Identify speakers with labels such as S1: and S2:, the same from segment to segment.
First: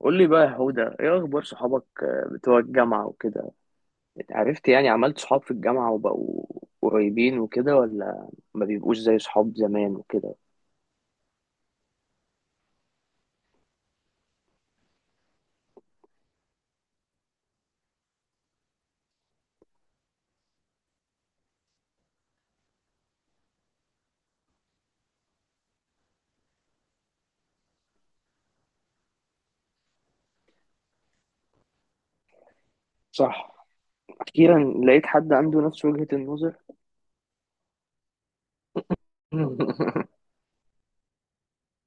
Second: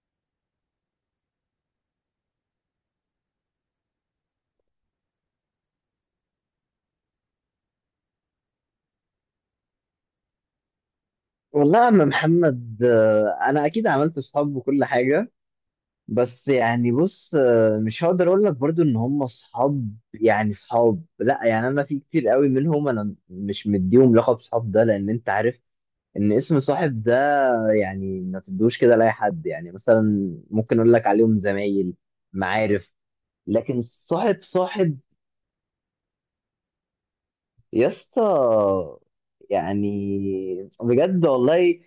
S1: قول لي بقى يا هدى، ايه اخبار صحابك، آه، بتوع الجامعة وكده؟ اتعرفت؟ يعني عملت صحاب في الجامعة وبقوا قريبين وكده، ولا ما بيبقوش زي صحاب زمان وكده؟
S2: والله يا عم محمد، انا اكيد عملت اصحاب وكل حاجه. بس يعني بص، مش هقدر اقول لك برضو ان هم اصحاب، يعني اصحاب. لا يعني انا في كتير قوي منهم، انا مش مديهم لقب صحاب ده، لان انت عارف ان اسم صاحب ده يعني ما تدوش كده لاي حد. يعني مثلا ممكن اقول لك عليهم زمايل، معارف،
S1: صح.
S2: لكن صاحب
S1: اخيرا
S2: صاحب
S1: لقيت حد عنده نفس وجهة النظر.
S2: يا اسطى. يعني بجد والله،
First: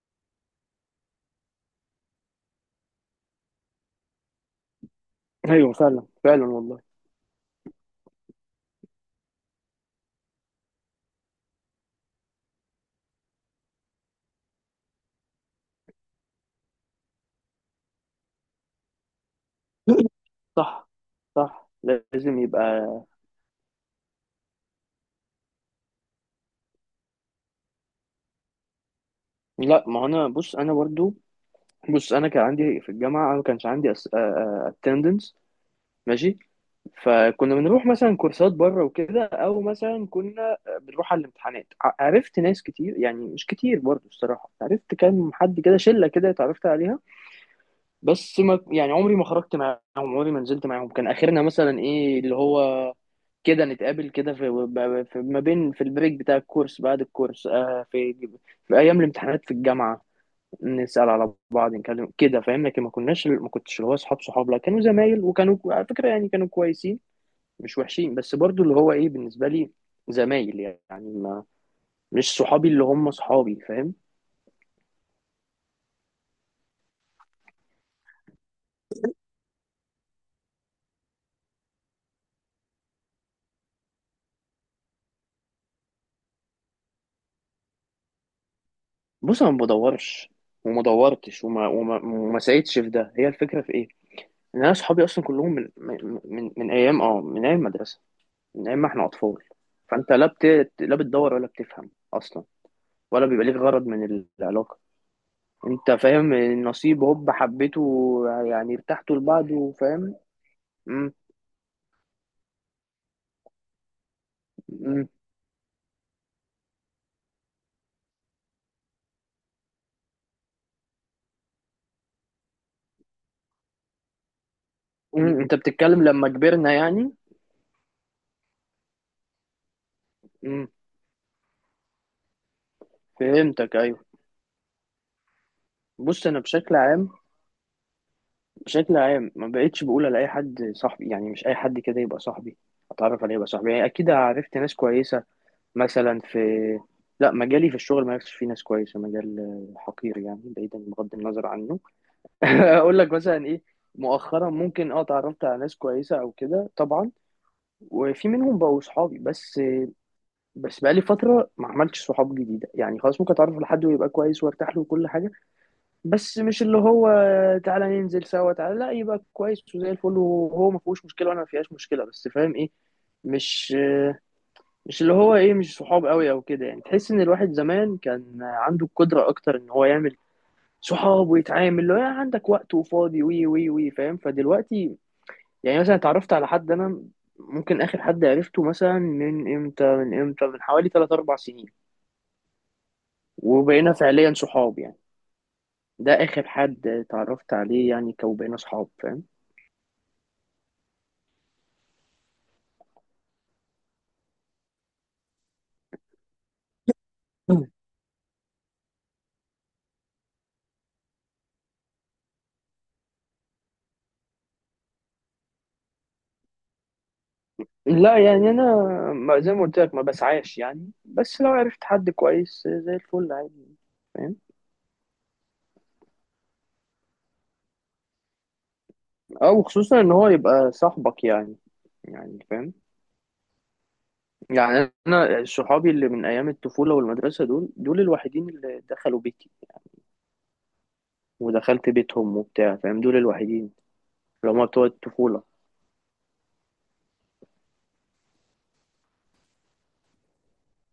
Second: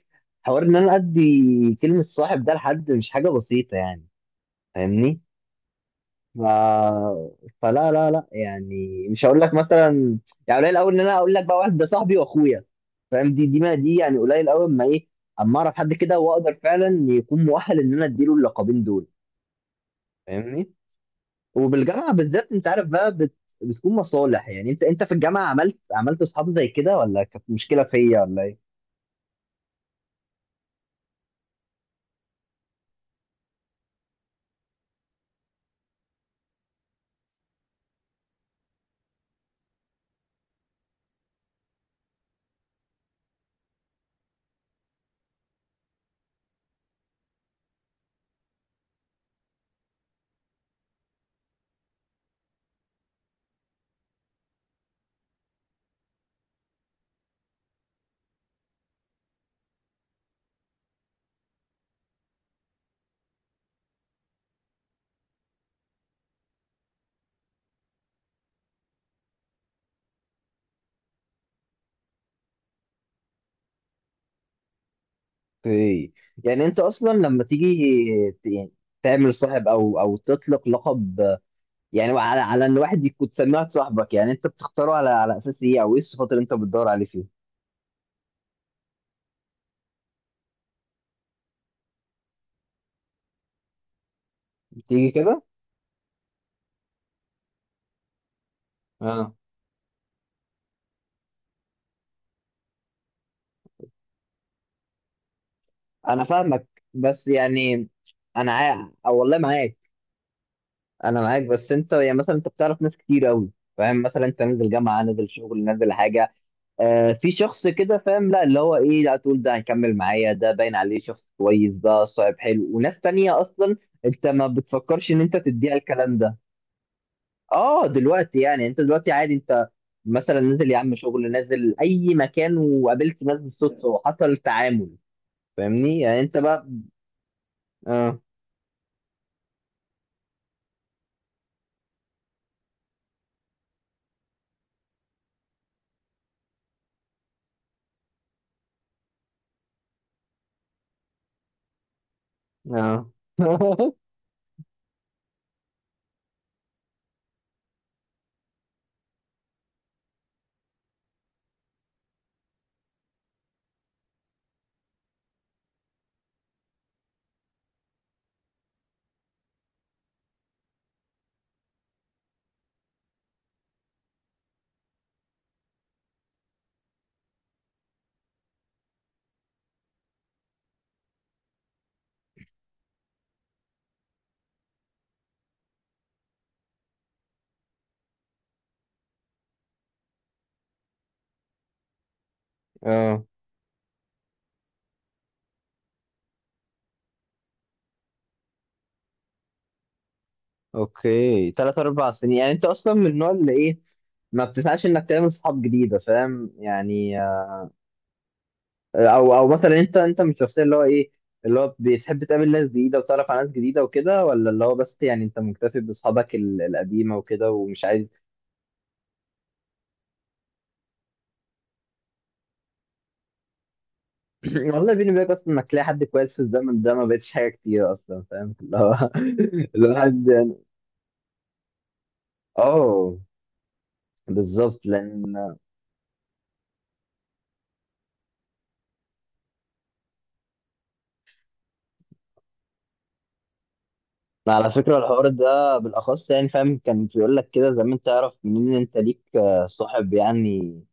S2: حوار ان انا ادي كلمة صاحب ده لحد مش حاجة بسيطة يعني. فاهمني؟
S1: ايوه، فعلا
S2: ف...
S1: فعلا والله.
S2: فلا لا لا، يعني مش هقول لك مثلا. يعني قليل قوي ان انا اقول لك بقى واحد ده صاحبي واخويا، فاهم. دي ما دي، يعني قليل قوي. اما اعرف حد كده واقدر فعلا يكون مؤهل ان انا اديله اللقبين دول، فاهمني؟
S1: صح. صح،
S2: وبالجامعة
S1: لازم
S2: بالذات
S1: يبقى.
S2: انت عارف بقى، بتكون مصالح. يعني انت في الجامعة عملت اصحاب زي كده، ولا كانت مشكلة فيا ولا ايه؟
S1: لا، ما هو انا، بص انا برضو، بص انا كان عندي في الجامعة، انا ما كانش عندي attendance. ماشي. فكنا بنروح مثلا كورسات بره وكده، او مثلا كنا بنروح على الامتحانات. عرفت ناس كتير، يعني مش كتير برضو الصراحه، عرفت كام حد كده، شله كده اتعرفت عليها. بس ما، يعني عمري ما خرجت معاهم، عمري ما نزلت معاهم. كان اخرنا مثلا ايه اللي هو كده، نتقابل كده في ما بين، في البريك بتاع الكورس، بعد الكورس، آه، في ايام الامتحانات في الجامعه، نسال على بعض، نتكلم كده، فاهم؟ لكن ما كنتش اللي هو اصحاب صحاب، لا، كانوا زمايل، وكانوا على فكره يعني كانوا كويسين، مش وحشين. بس برضو اللي هو ايه، بالنسبه لي زمايل، يعني ما، مش صحابي اللي هم صحابي، فاهم؟
S2: اوكي. يعني انت اصلا لما تيجي، يعني تعمل صاحب، او تطلق لقب يعني على ان واحد يكون تسميه واحد صاحبك. يعني انت بتختاره على اساس ايه؟ او ايه الصفات اللي انت بتدور عليه فيه؟
S1: بص انا ما بدورش، وما دورتش وما سعيتش في ده. هي الفكره في ايه، ان انا صحابي
S2: تيجي
S1: اصلا
S2: كده.
S1: كلهم من ايام، من ايام المدرسه، من ايام ما احنا
S2: اه،
S1: اطفال. فانت لا، لا بتدور ولا بتفهم اصلا، ولا بيبقى ليك غرض من العلاقه. انت
S2: انا
S1: فاهم،
S2: فاهمك.
S1: النصيب
S2: بس
S1: هوب
S2: يعني
S1: حبيته.
S2: انا
S1: يعني ارتحتوا
S2: او والله
S1: لبعض
S2: معاك.
S1: وفاهم. مم.
S2: انا معاك، بس انت يعني مثلا انت بتعرف ناس كتير قوي، فاهم. مثلا انت نازل جامعه،
S1: مم.
S2: نازل شغل، نازل حاجه، آه في شخص كده، فاهم، لا اللي هو ايه، لا تقول ده هيكمل معايا، ده باين عليه شخص كويس، ده صاحب حلو. وناس تانية اصلا انت ما بتفكرش ان انت
S1: مم. انت
S2: تديها
S1: بتتكلم
S2: الكلام
S1: لما
S2: ده.
S1: كبرنا يعني.
S2: اه دلوقتي يعني، انت دلوقتي عادي. انت مثلا نازل يا عم شغل، نازل اي مكان، وقابلت ناس
S1: فهمتك،
S2: بالصدفة،
S1: ايوه.
S2: وحصل تعامل، فاهمني؟ يعني
S1: بص
S2: انت
S1: انا
S2: بقى.
S1: بشكل عام،
S2: اه.
S1: بشكل عام ما بقتش بقول على اي حد صاحبي، يعني مش اي حد كده يبقى صاحبي، اتعرف عليه يبقى صاحبي. يعني اكيد عرفت ناس كويسه مثلا، لا مجالي في الشغل ما عرفتش فيه ناس كويسه، مجال حقير يعني، بعيدا، بغض النظر عنه. اقول
S2: اه.
S1: لك مثلا ايه، مؤخرا ممكن، اتعرفت على ناس كويسه او كده طبعا، وفي منهم بقوا صحابي. بس بس بقالي فتره ما عملتش صحاب جديده، يعني خلاص ممكن اتعرف على حد ويبقى كويس وارتاح له وكل حاجه، بس مش اللي هو تعالى ننزل سوا. لا، يبقى كويس وزي الفل وهو ما فيهوش مشكله وانا ما فيهاش مشكله، بس فاهم ايه، مش مش اللي هو ايه، مش صحاب قوي او كده. يعني تحس ان الواحد زمان كان عنده القدره اكتر ان هو يعمل صحاب ويتعامل، اللي هو يعني عندك وقت وفاضي وي وي وي فاهم. فدلوقتي يعني مثلا اتعرفت على حد انا، ممكن اخر حد عرفته مثلا من امتى، من امتى، من حوالي 3 4 سنين
S2: اه.
S1: وبقينا فعليا صحاب. يعني ده اخر حد اتعرفت عليه يعني، كوبقينا صحاب، فاهم؟
S2: اوكي، 3 4 سنين. يعني انت اصلا من النوع اللي ايه، ما بتسعاش انك تعمل صحاب جديده، فاهم يعني؟ او مثلا انت من الشخصيه اللي هو ايه، اللي هو بتحب تقابل ناس جديده وتعرف على ناس جديده وكده، ولا اللي هو بس يعني انت مكتفي باصحابك القديمه وكده ومش عايز.
S1: لا يعني انا زي ما قلت لك ما بسعاش يعني، بس لو عرفت حد كويس زي الفل عادي، فاهم؟
S2: والله بيني وبينك، اصلا انك تلاقي حد كويس في الزمن ده ما بقتش حاجه كتير اصلا، فاهم اللي هو
S1: او خصوصا ان
S2: الواحد
S1: هو
S2: يعني.
S1: يبقى صاحبك يعني، يعني فاهم.
S2: اه بالظبط،
S1: يعني انا
S2: لان
S1: صحابي اللي من ايام الطفوله والمدرسه، دول دول الوحيدين اللي دخلوا بيتي ودخلت بيتهم وبتاع، فاهم؟ دول الوحيدين اللي هما
S2: على
S1: بتوع
S2: فكره الحوار
S1: الطفوله.
S2: ده بالاخص يعني، فاهم، كان بيقول لك كده زمان تعرف منين إن انت ليك صاحب يعني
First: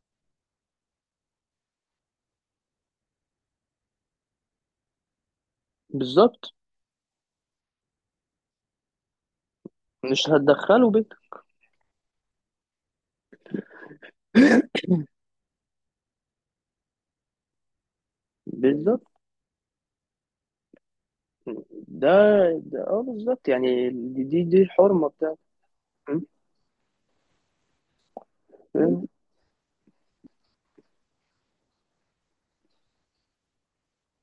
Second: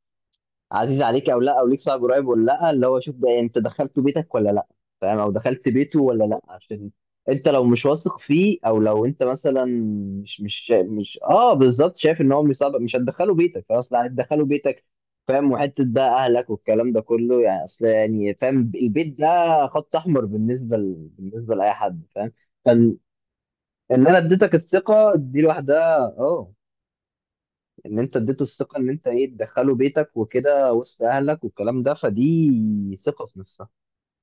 S2: عزيز عليك او لا، او ليك صاحب قريب ولا لا. اللي هو شوف، ده انت دخلته بيتك ولا لا؟ فاهم، او دخلت بيته ولا لا؟
S1: بالظبط،
S2: عشان انت لو مش واثق فيه، او لو انت مثلا
S1: مش
S2: مش
S1: هتدخلوا بيت.
S2: مش بالظبط شايف ان هو مش صعب، مش هتدخله بيتك خلاص. لا هتدخله بيتك فاهم، وحته ده اهلك والكلام ده كله، يعني اصل يعني فاهم،
S1: بالظبط.
S2: البيت ده خط احمر بالنسبه لاي حد،
S1: ده,
S2: فاهم.
S1: ده
S2: فان
S1: بالظبط. يعني
S2: ان انا
S1: دي دي,
S2: اديتك
S1: دي الحرمه
S2: الثقه
S1: بتاعتك.
S2: دي لوحدها، اه، ان انت اديته الثقه ان انت ايه، تدخله بيتك وكده وسط اهلك والكلام ده، فدي ثقه في نفسها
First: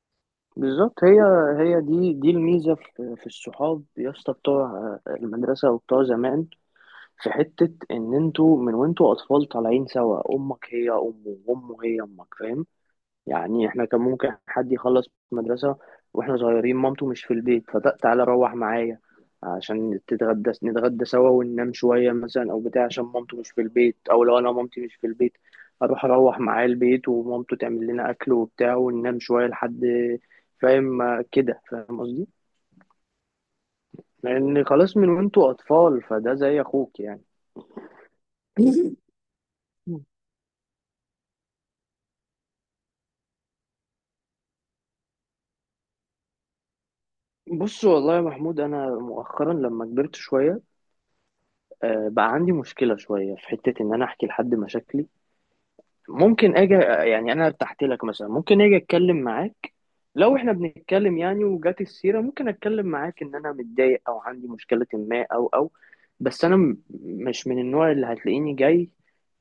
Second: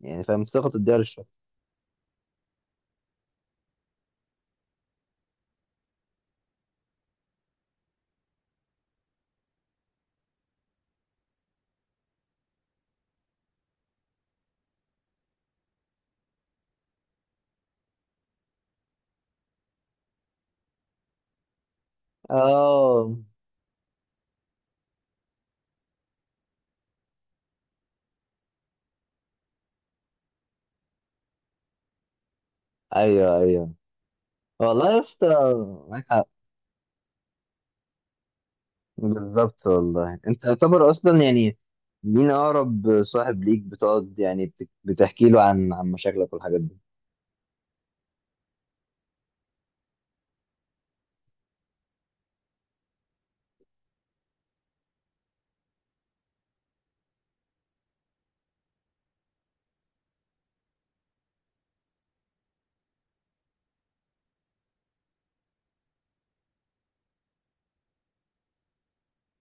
S2: يعني، فاهم، ثقه تديها
S1: بالظبط. هي
S2: للشخص.
S1: هي دي الميزه في الصحاب يا اسطى، بتوع آه، المدرسه وبتوع زمان، في حته ان انتوا من وانتوا اطفال طالعين سوا، امك هي امه وامه هي امك، فاهم؟ يعني احنا كان ممكن حد يخلص مدرسة واحنا صغيرين، مامته مش في البيت، فتعالى روح معايا عشان تتغدى، نتغدى سوا وننام شوية مثلا، أو بتاع، عشان
S2: اه،
S1: مامته مش في البيت، أو لو أنا مامتي مش في البيت أروح معاه البيت ومامته تعمل لنا أكل وبتاع، وننام شوية لحد، فاهم؟ آه، كده، فاهم قصدي؟
S2: ايوه ايوه
S1: لأن
S2: والله
S1: خلاص،
S2: يا
S1: من
S2: اسطى،
S1: وأنتوا أطفال
S2: معاك حق.
S1: فده زي أخوك يعني.
S2: بالظبط والله، انت يعتبر اصلا يعني مين اقرب صاحب ليك بتقعد يعني بتحكي له عن مشاكلك والحاجات دي؟
S1: بص والله يا محمود، أنا مؤخرا لما كبرت شوية، آه، بقى عندي مشكلة شوية في حتة إن أنا أحكي لحد مشاكلي. ممكن أجي، يعني أنا ارتحت لك مثلا، ممكن أجي أتكلم معاك. لو إحنا بنتكلم يعني وجات السيرة ممكن أتكلم معاك إن أنا متضايق أو عندي مشكلة ما، أو. بس أنا مش من النوع اللي هتلاقيني جاي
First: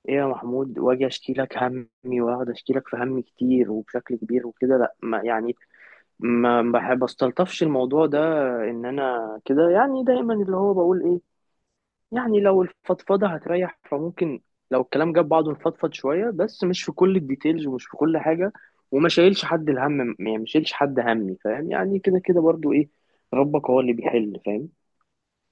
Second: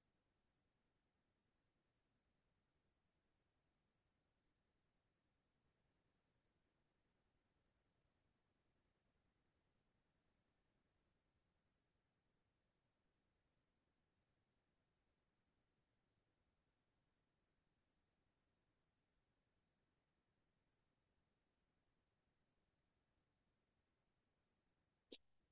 S1: إيه يا محمود، وأجي أشكي لك همي وأقعد أشكي لك في همي كتير وبشكل كبير وكده. لأ، ما يعني ما بحب استلطفش الموضوع ده، إن أنا كده. يعني دايما اللي هو بقول إيه، يعني لو الفضفضة هتريح فممكن، لو الكلام جاب بعضه نفضفض شوية، بس مش في كل الديتيلز ومش في كل حاجة، وما شايلش حد الهم، يعني ما شايلش حد همي، فاهم؟ يعني كده كده برضو ايه، ربك هو اللي بيحل، فاهم؟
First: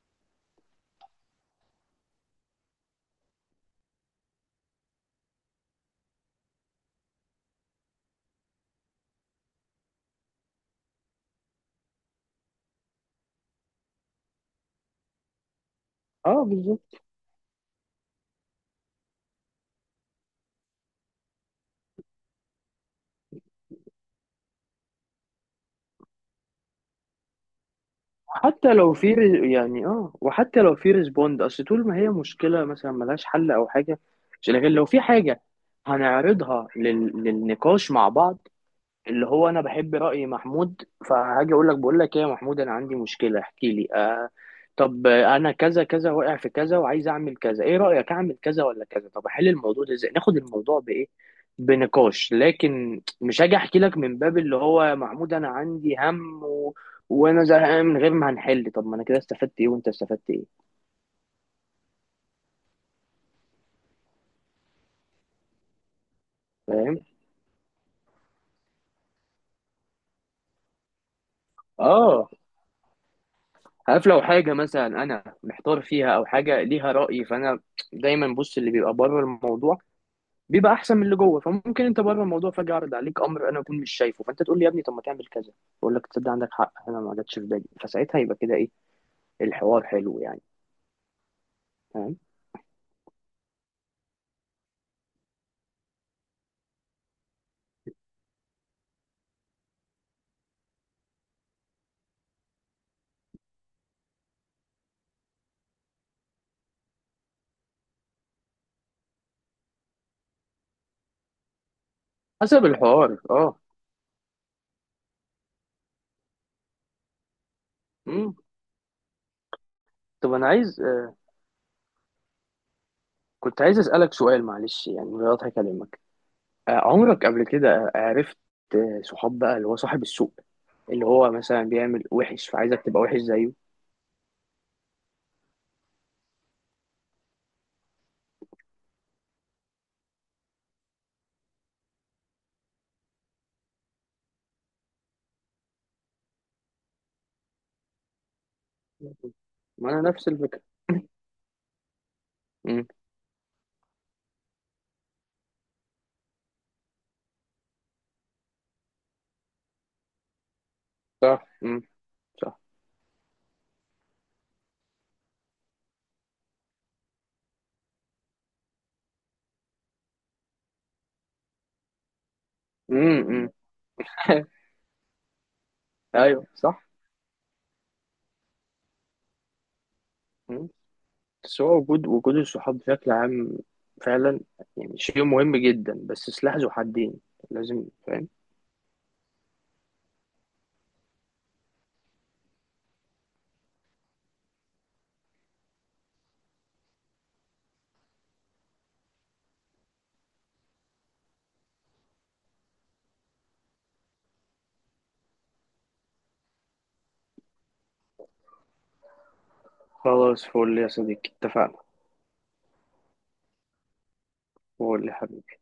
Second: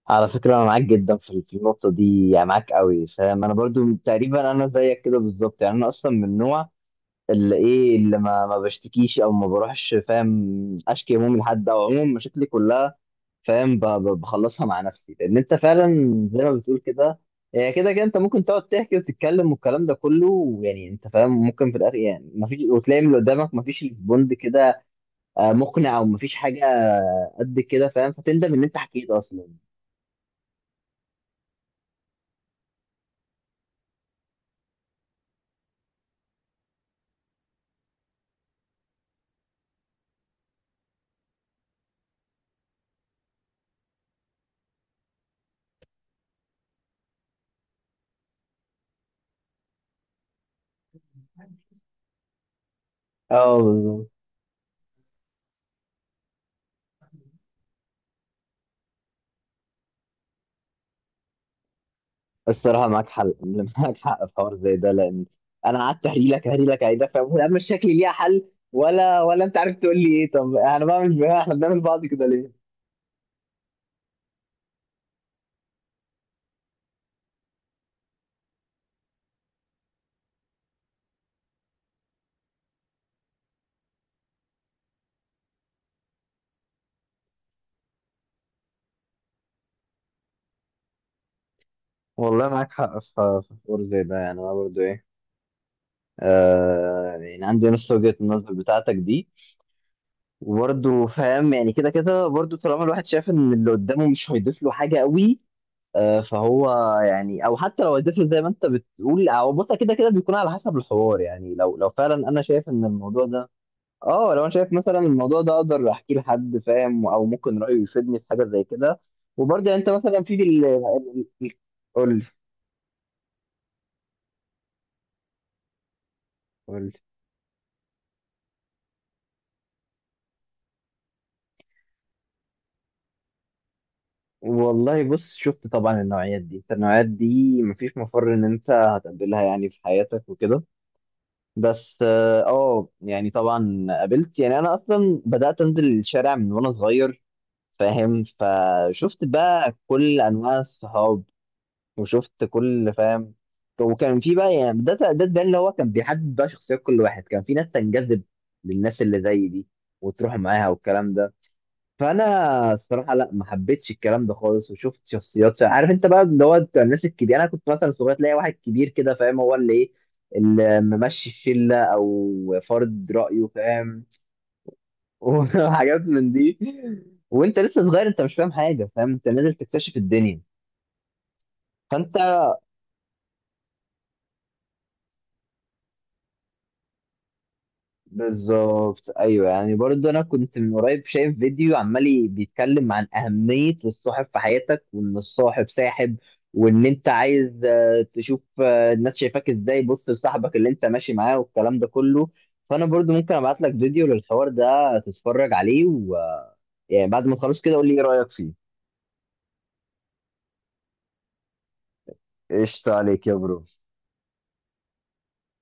S2: على فكره انا معاك جدا في النقطه دي، يعني معاك قوي فاهم. انا برضو تقريبا انا زيك كده بالظبط. يعني انا اصلا من نوع اللي ايه، اللي ما بشتكيش او ما بروحش فاهم، اشكي همومي لحد، او عموما مشاكلي كلها فاهم. بخلصها مع نفسي، لان انت فعلا زي
S1: اه،
S2: ما بتقول
S1: بالظبط.
S2: كده، هي كده كده انت ممكن تقعد تحكي وتتكلم والكلام ده كله، ويعني انت فاهم ممكن في الاخر يعني ما فيش، وتلاقي من اللي قدامك ما فيش ريسبوند كده مقنع، او ما فيش حاجه قد كده فاهم، فتندم ان
S1: حتى
S2: انت
S1: لو
S2: حكيت
S1: في
S2: اصلا.
S1: وحتى لو في ريسبوند، اصل طول ما هي مشكلة مثلا ملهاش حل او حاجة. لكن لو في حاجة هنعرضها للنقاش مع بعض، اللي هو انا بحب رأي محمود، فهاجي اقول لك بقول لك ايه يا محمود، انا عندي مشكلة احكي لي آه. طب انا كذا كذا واقع في كذا وعايز اعمل كذا، ايه رأيك اعمل كذا ولا كذا؟ طب احل الموضوع ده ازاي، ناخد الموضوع بايه، بنقاش. لكن مش هاجي
S2: اه
S1: احكي لك
S2: بالظبط.
S1: من باب اللي هو يا محمود انا عندي هم و... وانا زهقان من غير ما هنحل. طب ما انا كده استفدت ايه وانت استفدت ايه؟
S2: الصراحة معاك حل، معاك حق في حوار زي ده، لأن أنا قعدت أهري لك أهري لك أهري
S1: فاهم؟
S2: لك فاهم، أنا مش شكلي ليها حل. ولا أنت عارف تقول لي إيه. طب أنا بعمل، إحنا بنعمل بعض كده
S1: اه،
S2: ليه؟
S1: عارف، لو حاجة مثلا انا محتار فيها او حاجة ليها رأي، فانا دايما، بص، اللي بيبقى بره الموضوع بيبقى احسن من اللي جوه. فممكن انت بره الموضوع، فجاه يعرض عليك امر انا اكون مش شايفه، فانت تقول لي يا ابني طب ما تعمل كذا. اقول لك تصدق عندك حق، انا ما جاتش في بالي. فساعتها يبقى كده ايه، الحوار حلو يعني، فاهم؟
S2: والله معاك حق في حوار زي ده، يعني أنا برضه إيه، آه، يعني عندي نفس وجهة النظر بتاعتك دي. وبرضه فاهم يعني كده كده، برضه طالما الواحد شايف إن اللي قدامه مش هيضيف له حاجة قوي، آه فهو يعني، او حتى لو هيضيف له زي ما انت بتقول، او بص كده كده بيكون على حسب الحوار. يعني لو فعلا انا
S1: حسب
S2: شايف ان
S1: الحوار،
S2: الموضوع ده،
S1: اه.
S2: اه، لو انا شايف مثلا الموضوع ده اقدر احكيه لحد فاهم، او ممكن رايه يفيدني في
S1: امم.
S2: حاجه زي كده. وبرضه يعني انت مثلا
S1: طب
S2: في
S1: انا عايز، آه
S2: قول لي.
S1: كنت عايز اسالك سؤال معلش، يعني من غير اكلمك، آه،
S2: قول لي.
S1: عمرك قبل كده عرفت آه، صحاب بقى اللي هو صاحب السوق، اللي هو مثلا بيعمل وحش فعايزك تبقى وحش زيه؟
S2: والله بص، شفت طبعا النوعيات دي. أنت النوعيات دي مفيش مفر ان انت هتقابلها يعني في حياتك وكده. بس اه، يعني طبعا قابلت. يعني انا اصلا بدات انزل الشارع من وانا صغير فاهم، فشفت بقى
S1: ما انا
S2: كل
S1: نفس
S2: انواع
S1: الفكره.
S2: الصحاب، وشفت
S1: امم.
S2: كل فاهم. وكان في بقى يعني، ده اللي هو كان بيحدد بقى شخصيات كل واحد، كان في ناس تنجذب للناس اللي زي دي وتروح معاها والكلام ده.
S1: صح. امم. صح.
S2: فانا الصراحه لا، ما حبيتش الكلام ده خالص، وشفت شخصيات. عارف انت بقى اللي هو بتاع الناس الكبيره، انا كنت مثلا صغير تلاقي واحد كبير كده فاهم هو اللي ايه، اللي ممشي الشله او فرض
S1: امم.
S2: رايه،
S1: أمم.
S2: فاهم. وحاجات من
S1: ايوه،
S2: دي.
S1: صح.
S2: وانت لسه صغير انت مش فاهم حاجه، فاهم انت نازل تكتشف الدنيا،
S1: بس هو وجود،
S2: فانت.
S1: الصحاب بشكل عام فعلا يعني شيء مهم جدا، بس سلاح ذو حدين، لازم، فاهم؟
S2: بالظبط ايوه، يعني برضه انا كنت من قريب شايف فيديو عمال بيتكلم عن اهميه الصاحب في حياتك، وان الصاحب ساحب، وان انت عايز تشوف الناس شايفاك ازاي، بص لصاحبك اللي انت ماشي معاه والكلام ده كله. فانا برضه ممكن ابعت لك فيديو للحوار ده تتفرج عليه، يعني بعد ما تخلص كده قول لي ايه رايك فيه.
S1: خلاص، فول يا صديقي، اتفقنا.
S2: قشطة عليك يا برو.
S1: قول لي حبيبي.